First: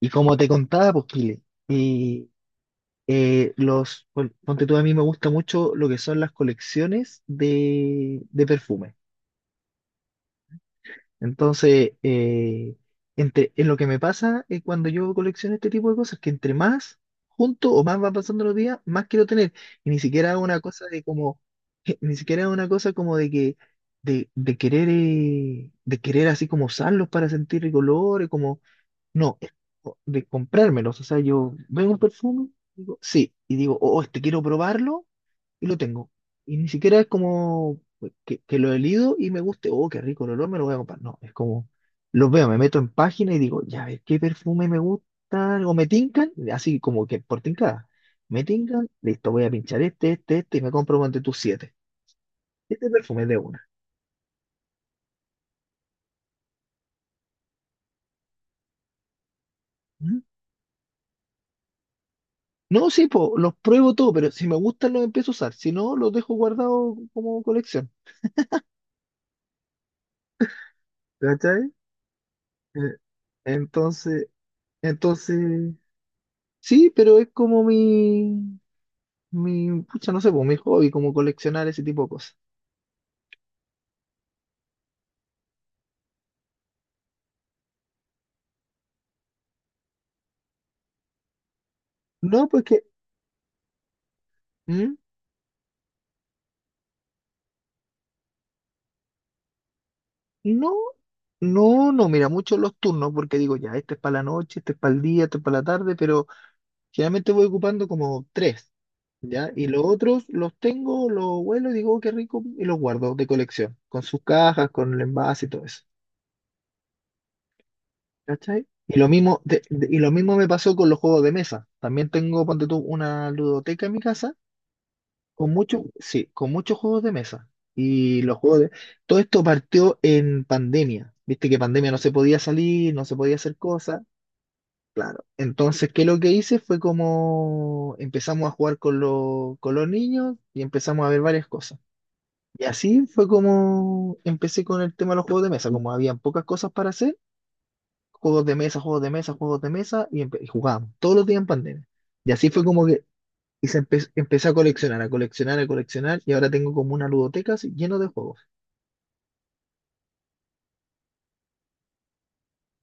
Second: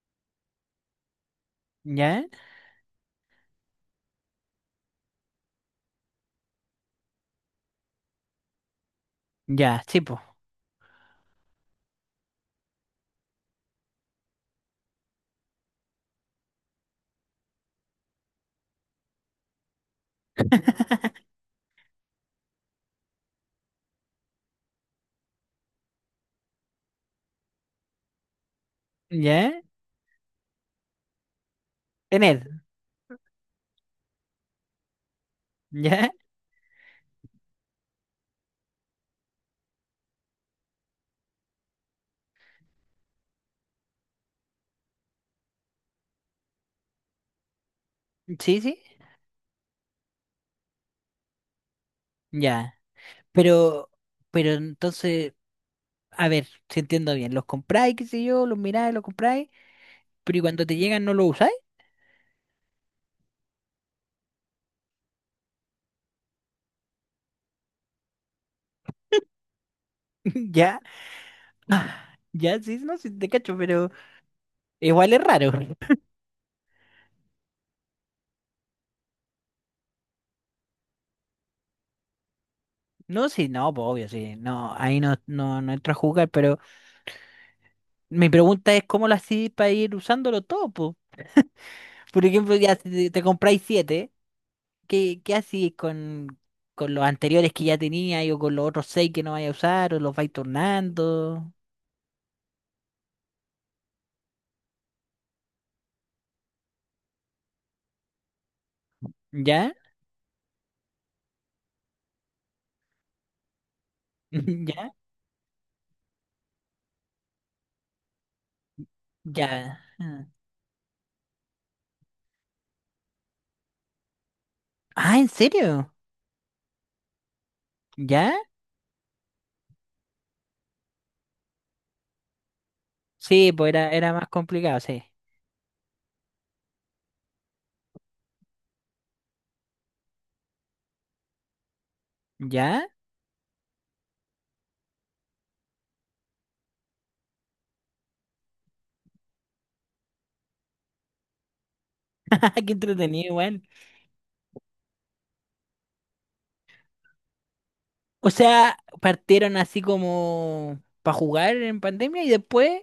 Y como te contaba, pues, Kile, ¿Ya? y, ponte tú, a mí me gusta mucho lo que son las colecciones de perfumes. Ya, sí, po. Entonces, en lo que me pasa es cuando yo colecciono este tipo de cosas, que entre más junto o más van pasando los días, más quiero tener. Y ni siquiera es una cosa de como, ni siquiera es una cosa como de que, de querer, de querer así como usarlos para sentir colores, como no, es ¿Ya? De comprármelos. O sea, yo veo un perfume, Tener. digo, sí, y digo, oh, este quiero probarlo y lo tengo. ¿Ya? Y ni siquiera es como que lo he leído y me guste, oh, qué rico el olor, me lo voy a comprar. No, es como, los veo, me meto en página y digo, ya ves qué perfume me gusta, o me tincan, así como que por tincada. Me Sí, sí. tincan, listo, voy a pinchar este, este, este y me compro entre tus siete. Ya. Este perfume es de una. Pero, pero entonces, a ver, si entiendo bien, los compráis, qué sé yo, los miráis, los compráis, ¿Mm? pero ¿y cuando te llegan no los usáis? No, sí, po, los pruebo todo, pero si me gustan los empiezo a usar, si no, los dejo guardados como colección. ¿Ya? ¿Cachai? Ah, ya, sí, Eh, no, sí, te cacho, pero Entonces, igual es raro. entonces, sí, pero es como mi, pucha, no sé, pues mi hobby, como coleccionar ese tipo de cosas. No, sí, no, pues obvio, sí, no, ahí no, no, no entro a jugar, pero mi pregunta es cómo lo hacís para ir usándolo todo, pues. Por No, ejemplo, pues ya que, si te compráis siete. ¿Mm? ¿Qué, qué haces con los anteriores que ya tenías o con los otros seis que no vayas a usar o los vais No, turnando? no, no, mira, mucho los turnos, porque digo, ya, este es para la noche, este es para el día, este es para la tarde, pero generalmente voy ocupando como tres, ¿ya? Y ¿Ya? los otros los tengo, los vuelo, y digo, "Oh, qué rico", y los guardo de colección, con sus cajas, ¿Ya? con el envase y todo eso. ¿Cachai? Y lo mismo, ¿Ya? Y lo mismo me pasó con los juegos de mesa. También tengo, ponte tú, una ludoteca en mi casa Ah, ¿en con muchos, serio? sí, con muchos juegos de mesa. Y ¿Ya? los juegos de... Todo esto partió en pandemia. Viste que pandemia no se podía salir, no se podía Sí, hacer pues era, cosas. era más complicado, sí. Claro. Entonces, ¿qué lo que hice? Fue como empezamos a jugar con los niños y empezamos a ver varias cosas. Y ¿Ya? así fue como empecé con el tema de los juegos de mesa. Como habían pocas cosas para hacer juegos de mesa, juegos de mesa, juegos de mesa, y jugábamos todos los días en pandemia. Y así fue Qué como que entretenido igual. Empecé a coleccionar, a coleccionar, a coleccionar, y ahora tengo como una ludoteca así, lleno de O juegos. sea, partieron así como para jugar en pandemia y después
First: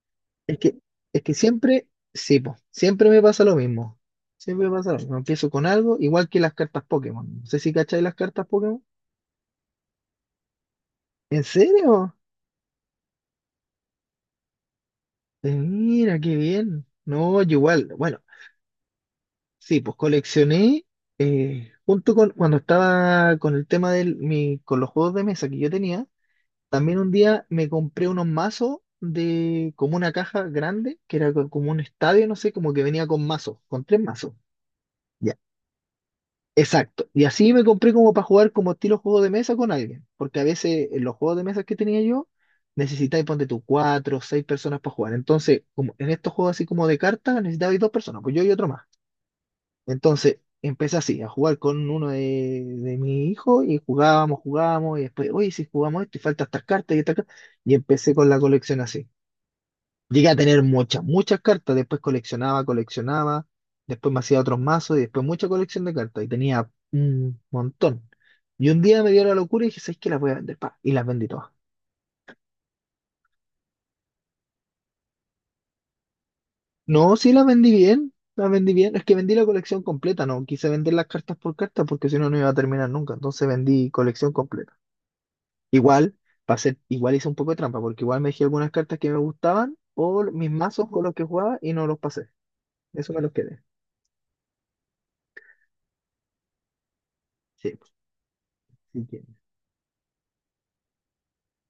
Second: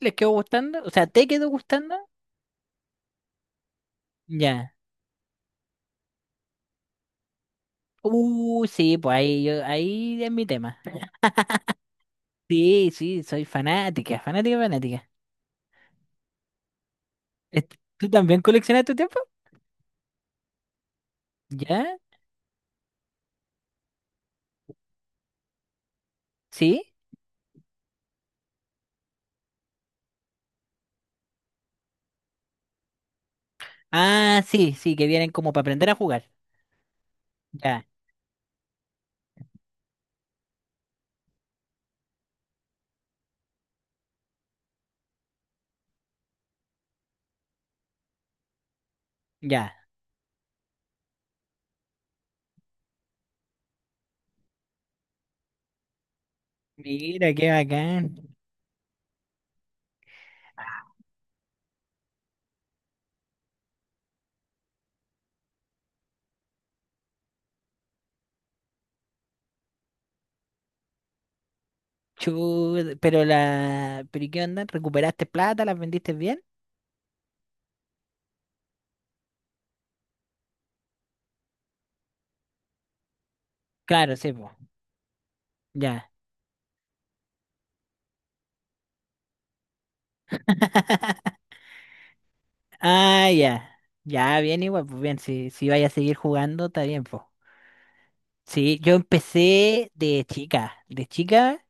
les quedó Es que, gustando. O sea, es ¿te que quedó siempre, gustando? sí, po, siempre me pasa lo mismo. Siempre Ya. me pasa lo mismo. Empiezo con algo, igual que las cartas Pokémon. No sé si cacháis las cartas Pokémon. Sí, pues ahí yo, ahí es mi tema. ¿En serio? Sí, sí, soy fanática, fanática, fanática. Mira, qué bien. No, yo igual, ¿Tú bueno, también coleccionas tu tiempo? sí, pues coleccioné ¿Ya? junto con cuando estaba con el tema de mi, con los juegos de mesa que yo tenía. ¿Sí? También un día me compré unos mazos de como una caja grande, que era como un estadio, no sé, como que venía con mazos, con tres mazos. Ah, sí, sí, que vienen Ya, como para aprender a jugar. exacto. Y así me Ya, compré como para jugar como estilo juego de mesa con alguien, porque a veces en los juegos de mesa que tenía yo necesitáis, ponte tú, cuatro o seis personas para jugar. Entonces, como en estos juegos así como de cartas, necesitabais dos personas, pues yo y otro más. ya. Entonces empecé así, a jugar con uno de mi hijo y jugábamos, jugábamos, y después, oye, si jugamos esto y falta estas Mira, cartas, qué y empecé con bacán. la colección así. Llegué a tener muchas, muchas cartas, después coleccionaba, coleccionaba, después me hacía otros mazos y después mucha colección de cartas y tenía un montón. Y un día me dio la locura y dije, ¿sabes qué? Las voy a vender, pa, y las vendí todas. ¿Pero y qué onda? ¿Recuperaste plata? ¿Las vendiste bien? No, sí las vendí bien, es que vendí la colección completa, no quise vender las cartas por cartas porque si no, no iba a terminar nunca, entonces vendí Claro, colección sí, pues. completa. Ya. Igual, para ser, igual hice un poco de trampa, porque igual me dejé algunas cartas que me gustaban o mis mazos con los que jugaba y no los pasé. Eso me Ah, los quedé. ya. Ya, bien igual, pues bien. Si, si vaya a seguir jugando, está bien, pues. Sí, pues, Sí, yo sí empecé de chica. De chica,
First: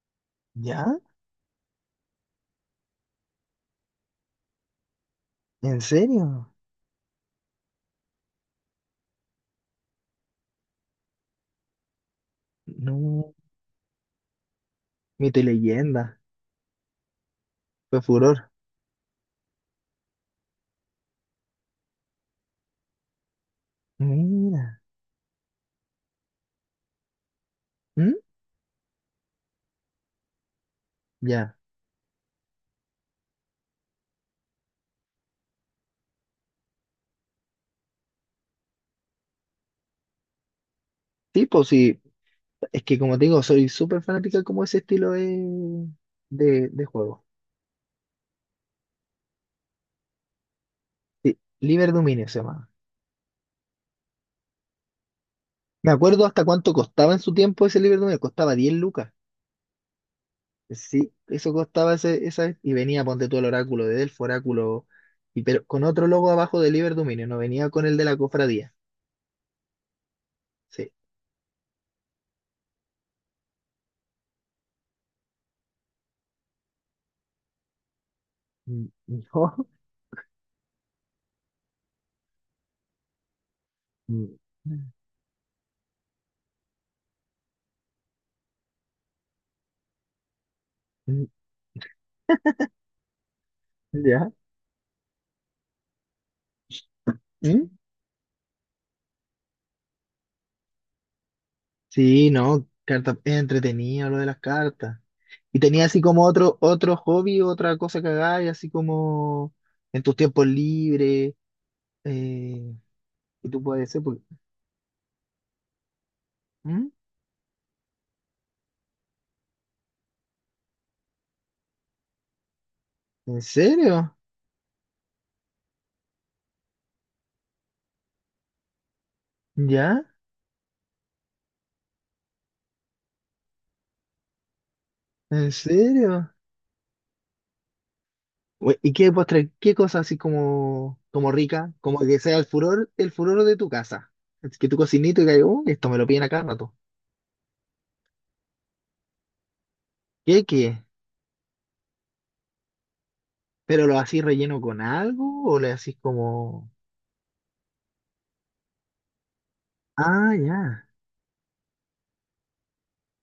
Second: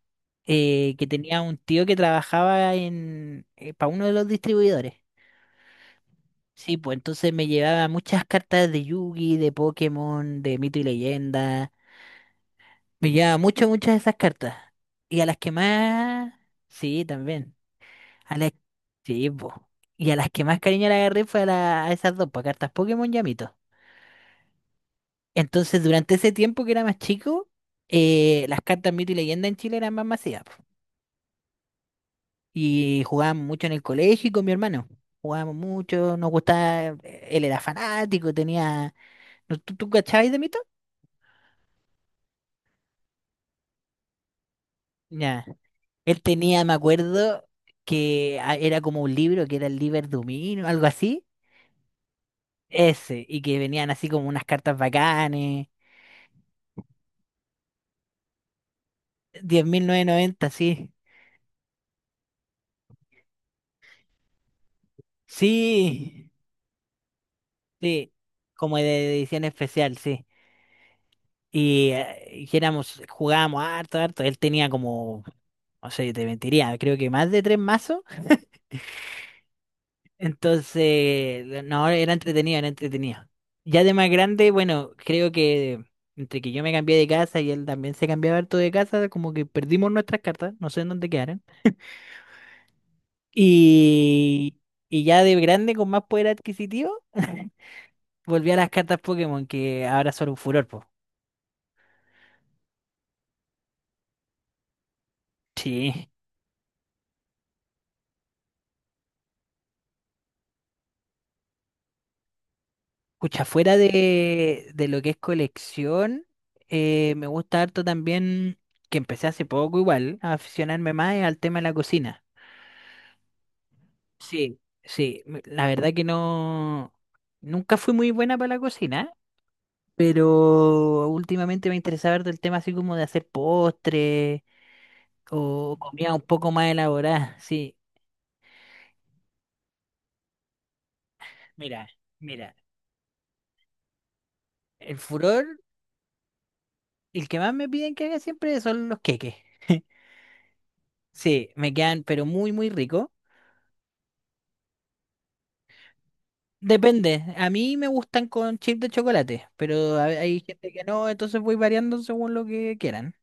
¿Ya? Que tenía un tío que trabajaba en... para uno de los distribuidores. ¿En serio? Sí, pues entonces me llevaba muchas cartas de Yugi, de Pokémon, de Mito y Leyenda. Me No, llevaba muchas, muchas de esas cartas. Y a las que leyenda más... Sí, también. fue A furor. las... Sí, pues. Y a las que más cariño le agarré fue a esas dos, pues, cartas Pokémon y a Mito. Mira. Entonces, durante ese tiempo que era más chico, ¿Mm? Las cartas Mito y Leyenda en Chile eran más masivas, po. Ya. Y jugábamos mucho en el colegio y con mi hermano. Jugábamos mucho, nos gustaba... Él era fanático, tenía... ¿Tú cachabas de Mito? Sí, pues sí. Es que como te digo, soy súper fanática como ese estilo Ya. de, Él tenía, me de juego. acuerdo, que era como un libro, que era el Liber Dumino, algo así. Sí, Liber Dominio se llama. Ese, y que venían así como unas cartas bacanes. Me acuerdo hasta cuánto costaba en su tiempo ese Liber Dominio. Costaba 10 lucas. 10.990, sí. Sí, eso costaba ese, esa, y venía, ponte tú el oráculo de Delfo, oráculo, y Sí, pero con otro logo abajo de Liber Dominio, no venía con el de sí. la cofradía. Como de edición especial, sí. Sí. Y que éramos, jugábamos harto, harto. Él tenía como, no sé, te mentiría, creo que más de tres mazos. Mm, no. Entonces, no, era entretenido, era entretenido. Ya de más Mm, grande, bueno, creo que entre que yo me cambié de casa y él también se cambiaba harto de casa, como que perdimos nuestras cartas, no sé en dónde mm, quedaron. ¿Ya? Y, y ya de grande, con más poder adquisitivo, ¿Mm? volví a las cartas Pokémon, que ahora son un furor, po. Sí, no, carta, es entretenido lo de las cartas. Y tenía así Sí. como otro hobby, otra cosa que hagáis, así como en tus tiempos libres, eh, Escucha, y tú fuera puedes ser, de lo que es colección, ¿Mm? Me gusta harto también, que empecé hace poco igual, a aficionarme más al tema de la cocina. ¿En serio? Sí, sí, la verdad que no, nunca fui muy buena para la cocina, ¿Ya? pero últimamente me interesaba ver del tema así como de hacer postres ¿En o comida un serio? poco más elaborada, sí. ¿Y qué postre, qué cosa así como, como rica, Mira, como que sea mira, el furor de tu casa? Es que tu el cocinito y que, furor, oh, esto me lo piden a cada rato. el que más me piden que haga siempre son los queques. ¿Qué, qué? Sí, me quedan pero muy, muy rico. ¿Pero lo hacís relleno con algo o le hacís como... Depende, a mí me gustan con chip de chocolate, pero Ah, hay gente que ya, no, entonces voy variando según lo que quieran.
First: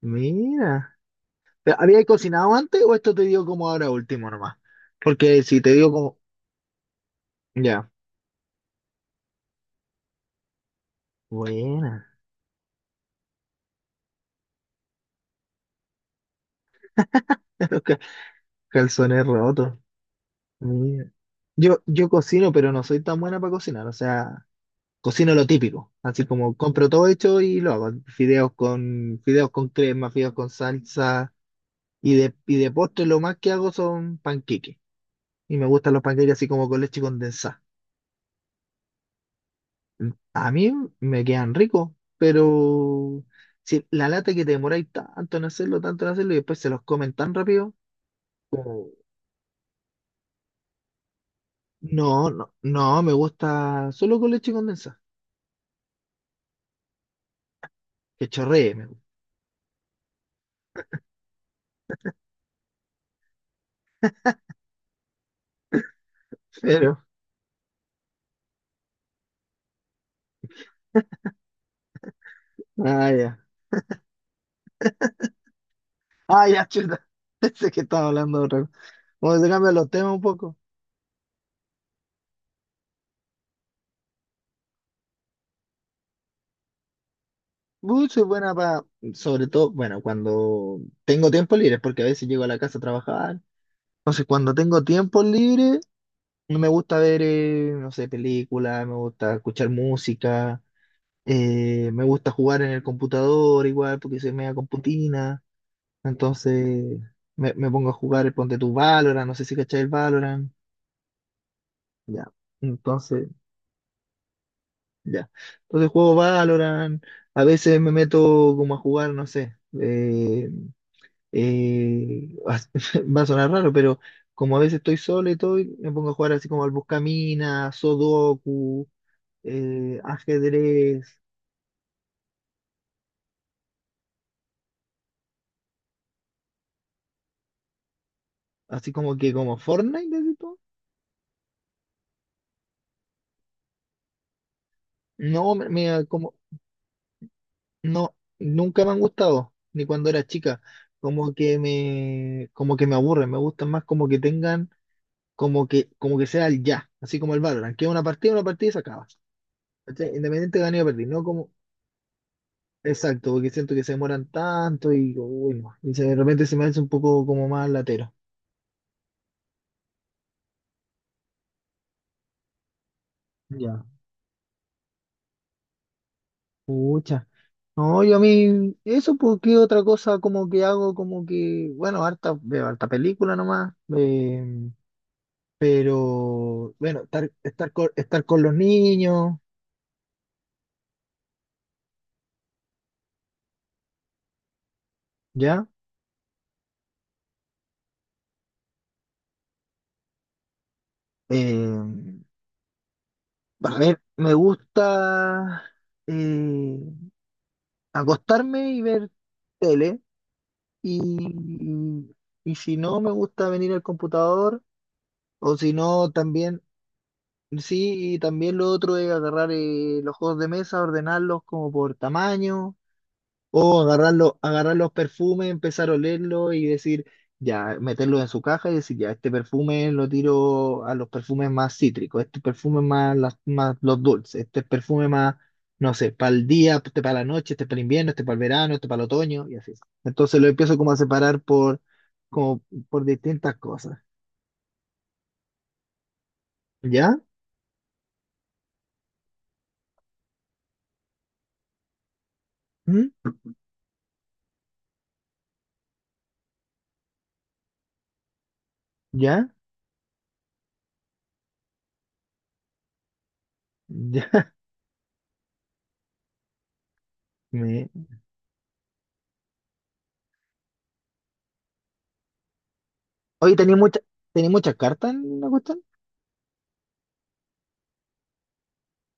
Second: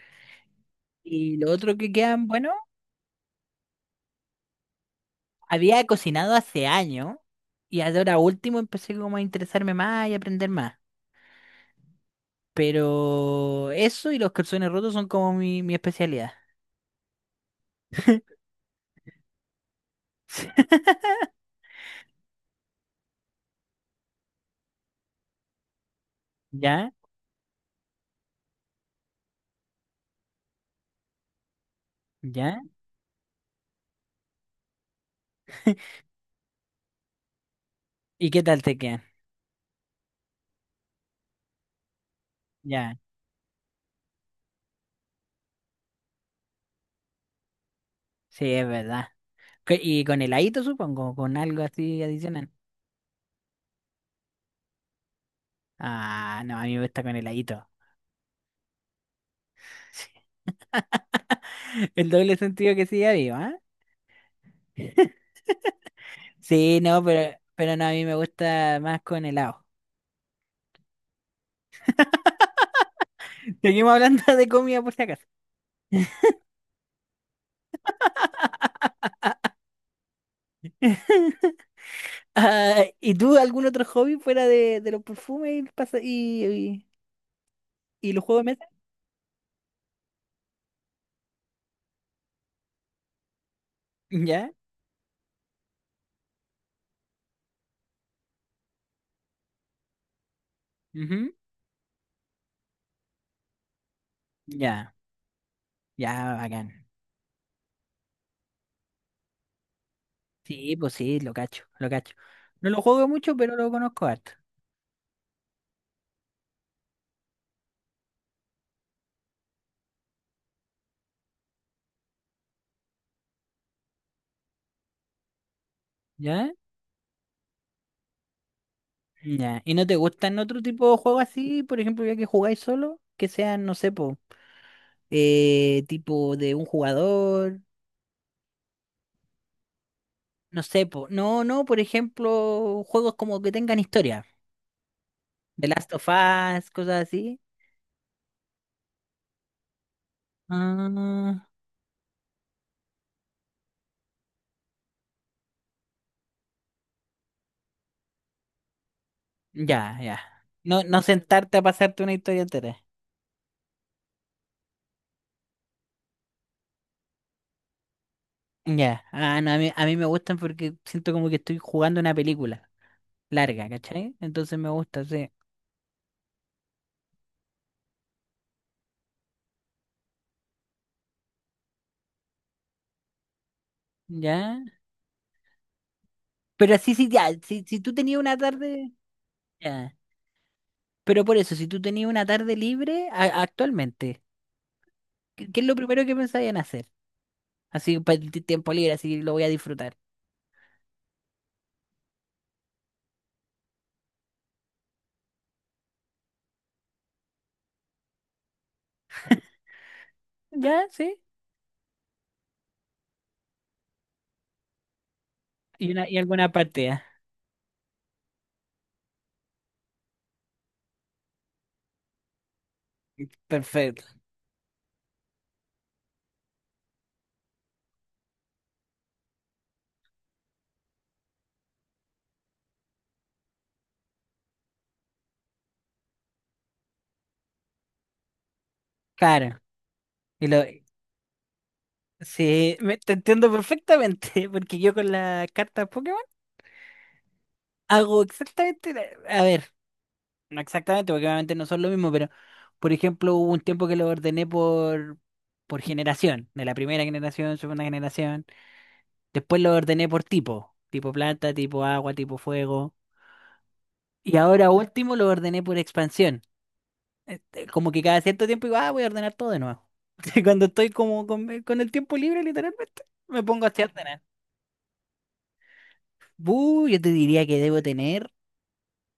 mira. Y lo otro ¿Pero que habías quedan, bueno. cocinado antes o esto te dio como ahora último nomás? Porque si te Había dio como... cocinado hace años y Ya, ahora último empecé como a interesarme más y aprender más. buena. Pero eso y los calzones rotos son como mi especialidad. Los Ca- Calzones rotos. Mira. Yo cocino, pero no soy tan buena para cocinar. O sea, cocino lo típico, así como compro ¿Ya? todo hecho y lo hago, fideos con crema, fideos con salsa, y ¿Ya? de postre lo más que hago son panqueques, y me gustan los panqueques así como con leche condensada. ¿Y qué tal te quedan? A mí me quedan ricos, Ya, pero si la lata que te demoráis tanto en hacerlo, y después se los comen tan rápido, sí, es verdad. ¿Qué- Y con heladito, supongo, con algo así no, adicional. no, no, me gusta solo con leche condensada, Ah, no, a mí me gusta con heladito. que chorree, me gusta. El doble sentido que sigue vivo, ¿ah? Sí, Pero, no, pero no, a mí me gusta más con helado. ah, ya, Seguimos hablando de comida por si acaso. ah, ya, chuta, pensé que estaba hablando de otra cosa. Vamos a cambiar los temas un poco. Ah, ¿y tú algún otro hobby fuera de, los perfumes y, y Soy los juegos de buena mesa? para, sobre todo, bueno, cuando tengo tiempo libre, porque a veces llego a la casa a trabajar. Entonces, Ya, cuando tengo tiempo libre, no me gusta ver, no sé, películas, me gusta escuchar música, ujú, me gusta jugar en el computador igual, porque soy media ya, computina. ya, Entonces, bacán. me pongo a jugar, ponte tu Valorant, no sé si cachai el Valorant. Sí, pues sí, lo cacho, lo cacho. Ya, No lo juego entonces, mucho, pero lo conozco harto. ya. Entonces juego Valorant, a veces me meto como a jugar, no sé. Va a sonar raro, pero como a veces estoy solo y todo, y me pongo a jugar así ¿Ya? como al buscaminas, Sudoku, Ya. ¿Y no te gustan otro tipo de ajedrez, juegos así, por ejemplo, ya que jugáis solo? Que sean, no sé, po, tipo de un jugador, así como que como Fortnite, así todo. no sé, po. No, no, por ejemplo, juegos como que tengan historia. No, The Last of como, Us, cosas así. no, nunca me han gustado, ni cuando era chica. Ah, Como que me aburren, me gustan más como que tengan, como que sea el ya, así como el Valorant, que es una partida y se acaba. ya, ¿Cachai? ya. Independiente de ganar No, o no perder, ¿no? Como, sentarte a pasarte una historia entera. exacto, porque siento que se demoran tanto y, uy, no. De repente se me hace un poco como más latero. Ya. Ah, no, a mí me gustan porque siento como que estoy jugando una película larga, Ya, ¿cachai? Entonces me gusta, sí. pucha. No, yo a mí, eso porque otra cosa como que hago, como que, bueno, harta, veo harta película nomás, Ya. pero Pero así bueno, sí, ya. estar, Si, si tú tenías estar una con los tarde. niños, Ya. Pero por eso, si tú tenías una tarde libre actualmente, ¿qué ya. es lo primero que pensabas en hacer? Así, tiempo libre, así lo voy a disfrutar. Eh, a ver, me gusta eh, acostarme y ver tele, Ya, y, sí. y si no, me gusta venir al computador. O si Y, una, no, y alguna también, partida. sí, y también lo otro es agarrar los juegos de mesa, ordenarlos como por tamaño, o Perfecto. Agarrar los perfumes, empezar a olerlos y decir, ya, meterlos en su caja y decir, ya, este perfume lo tiro a los perfumes más cítricos, este perfume más, más los dulces, este perfume más, no sé, para el día, este para la noche, este para el invierno, este para el verano, este para el otoño, y Claro. así. Entonces Y lo lo. empiezo como a separar por, como Sí, por te entiendo distintas cosas. perfectamente, porque yo con las cartas Pokémon ¿Ya? hago exactamente, a ver, no exactamente, porque obviamente no son lo mismo, pero por ¿Mm? ejemplo hubo un tiempo que lo ordené por, generación, de la primera generación, segunda generación, ¿Ya? después lo ordené por tipo, tipo planta, tipo agua, tipo fuego, y ahora último lo ordené por expansión. Este, Me- como que cada cierto tiempo digo, ah, voy a ordenar todo de nuevo. Cuando estoy como con el tiempo libre, literalmente, me Oye, pongo tenía así a mucha, ordenar. tenía muchas cartas en la cuestión. Yo te diría que debo tener.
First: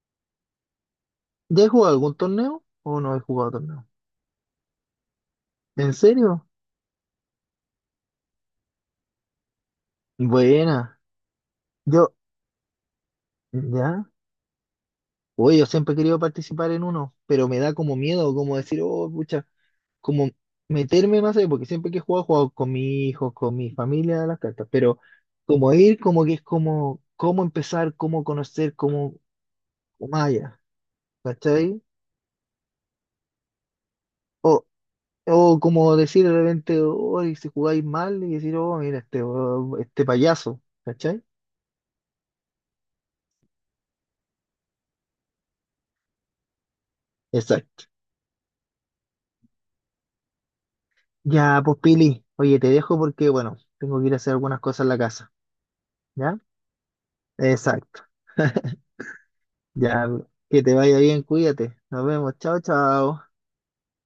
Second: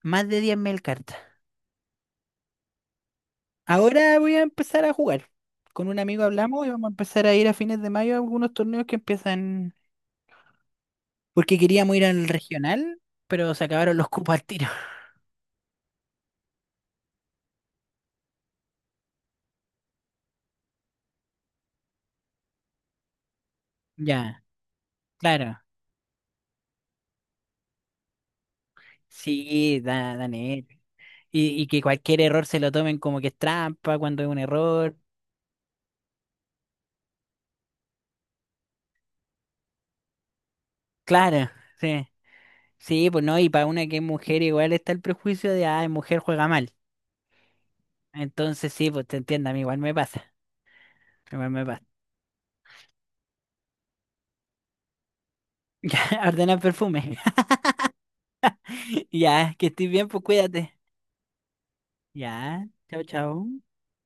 Más de 10.000 cartas. ¿Ya he jugado algún torneo o no he jugado torneo? Ahora voy a empezar a jugar. Con ¿En un amigo serio? hablamos y vamos a empezar a ir a fines de mayo a algunos torneos que empiezan. Buena. Porque queríamos ir Yo, al regional, pero se acabaron ya. los cupos al tiro. Oye, yo siempre he querido participar en uno, pero me da como miedo, como decir, oh, pucha, como meterme más ahí, porque siempre que he jugado con mi hijo, con mi familia a las Ya, cartas, pero claro. como ir, como que es como, cómo empezar, cómo conocer, cómo, Sí, cómo más allá, Daniel. Y que ¿cachai? cualquier error se lo tomen como que es trampa cuando es un error. O como decir de repente, hoy si jugáis mal y decir, oh, mira, este, oh, este payaso, ¿cachai? Claro, sí. Sí, pues no, y para una que es mujer igual está el prejuicio de, ah, mujer juega mal. Exacto. Entonces sí, pues te entiendo, a mí igual me pasa. Igual Ya, me pues pasa. Pili, oye, te dejo porque, bueno, tengo que ir a hacer algunas cosas en la casa, Ya, ¿ya? ordenar perfume. Exacto. Ya, que estés bien, Ya, pues que te cuídate. vaya bien, cuídate. Nos vemos, chao, Ya, chao, chao. chao.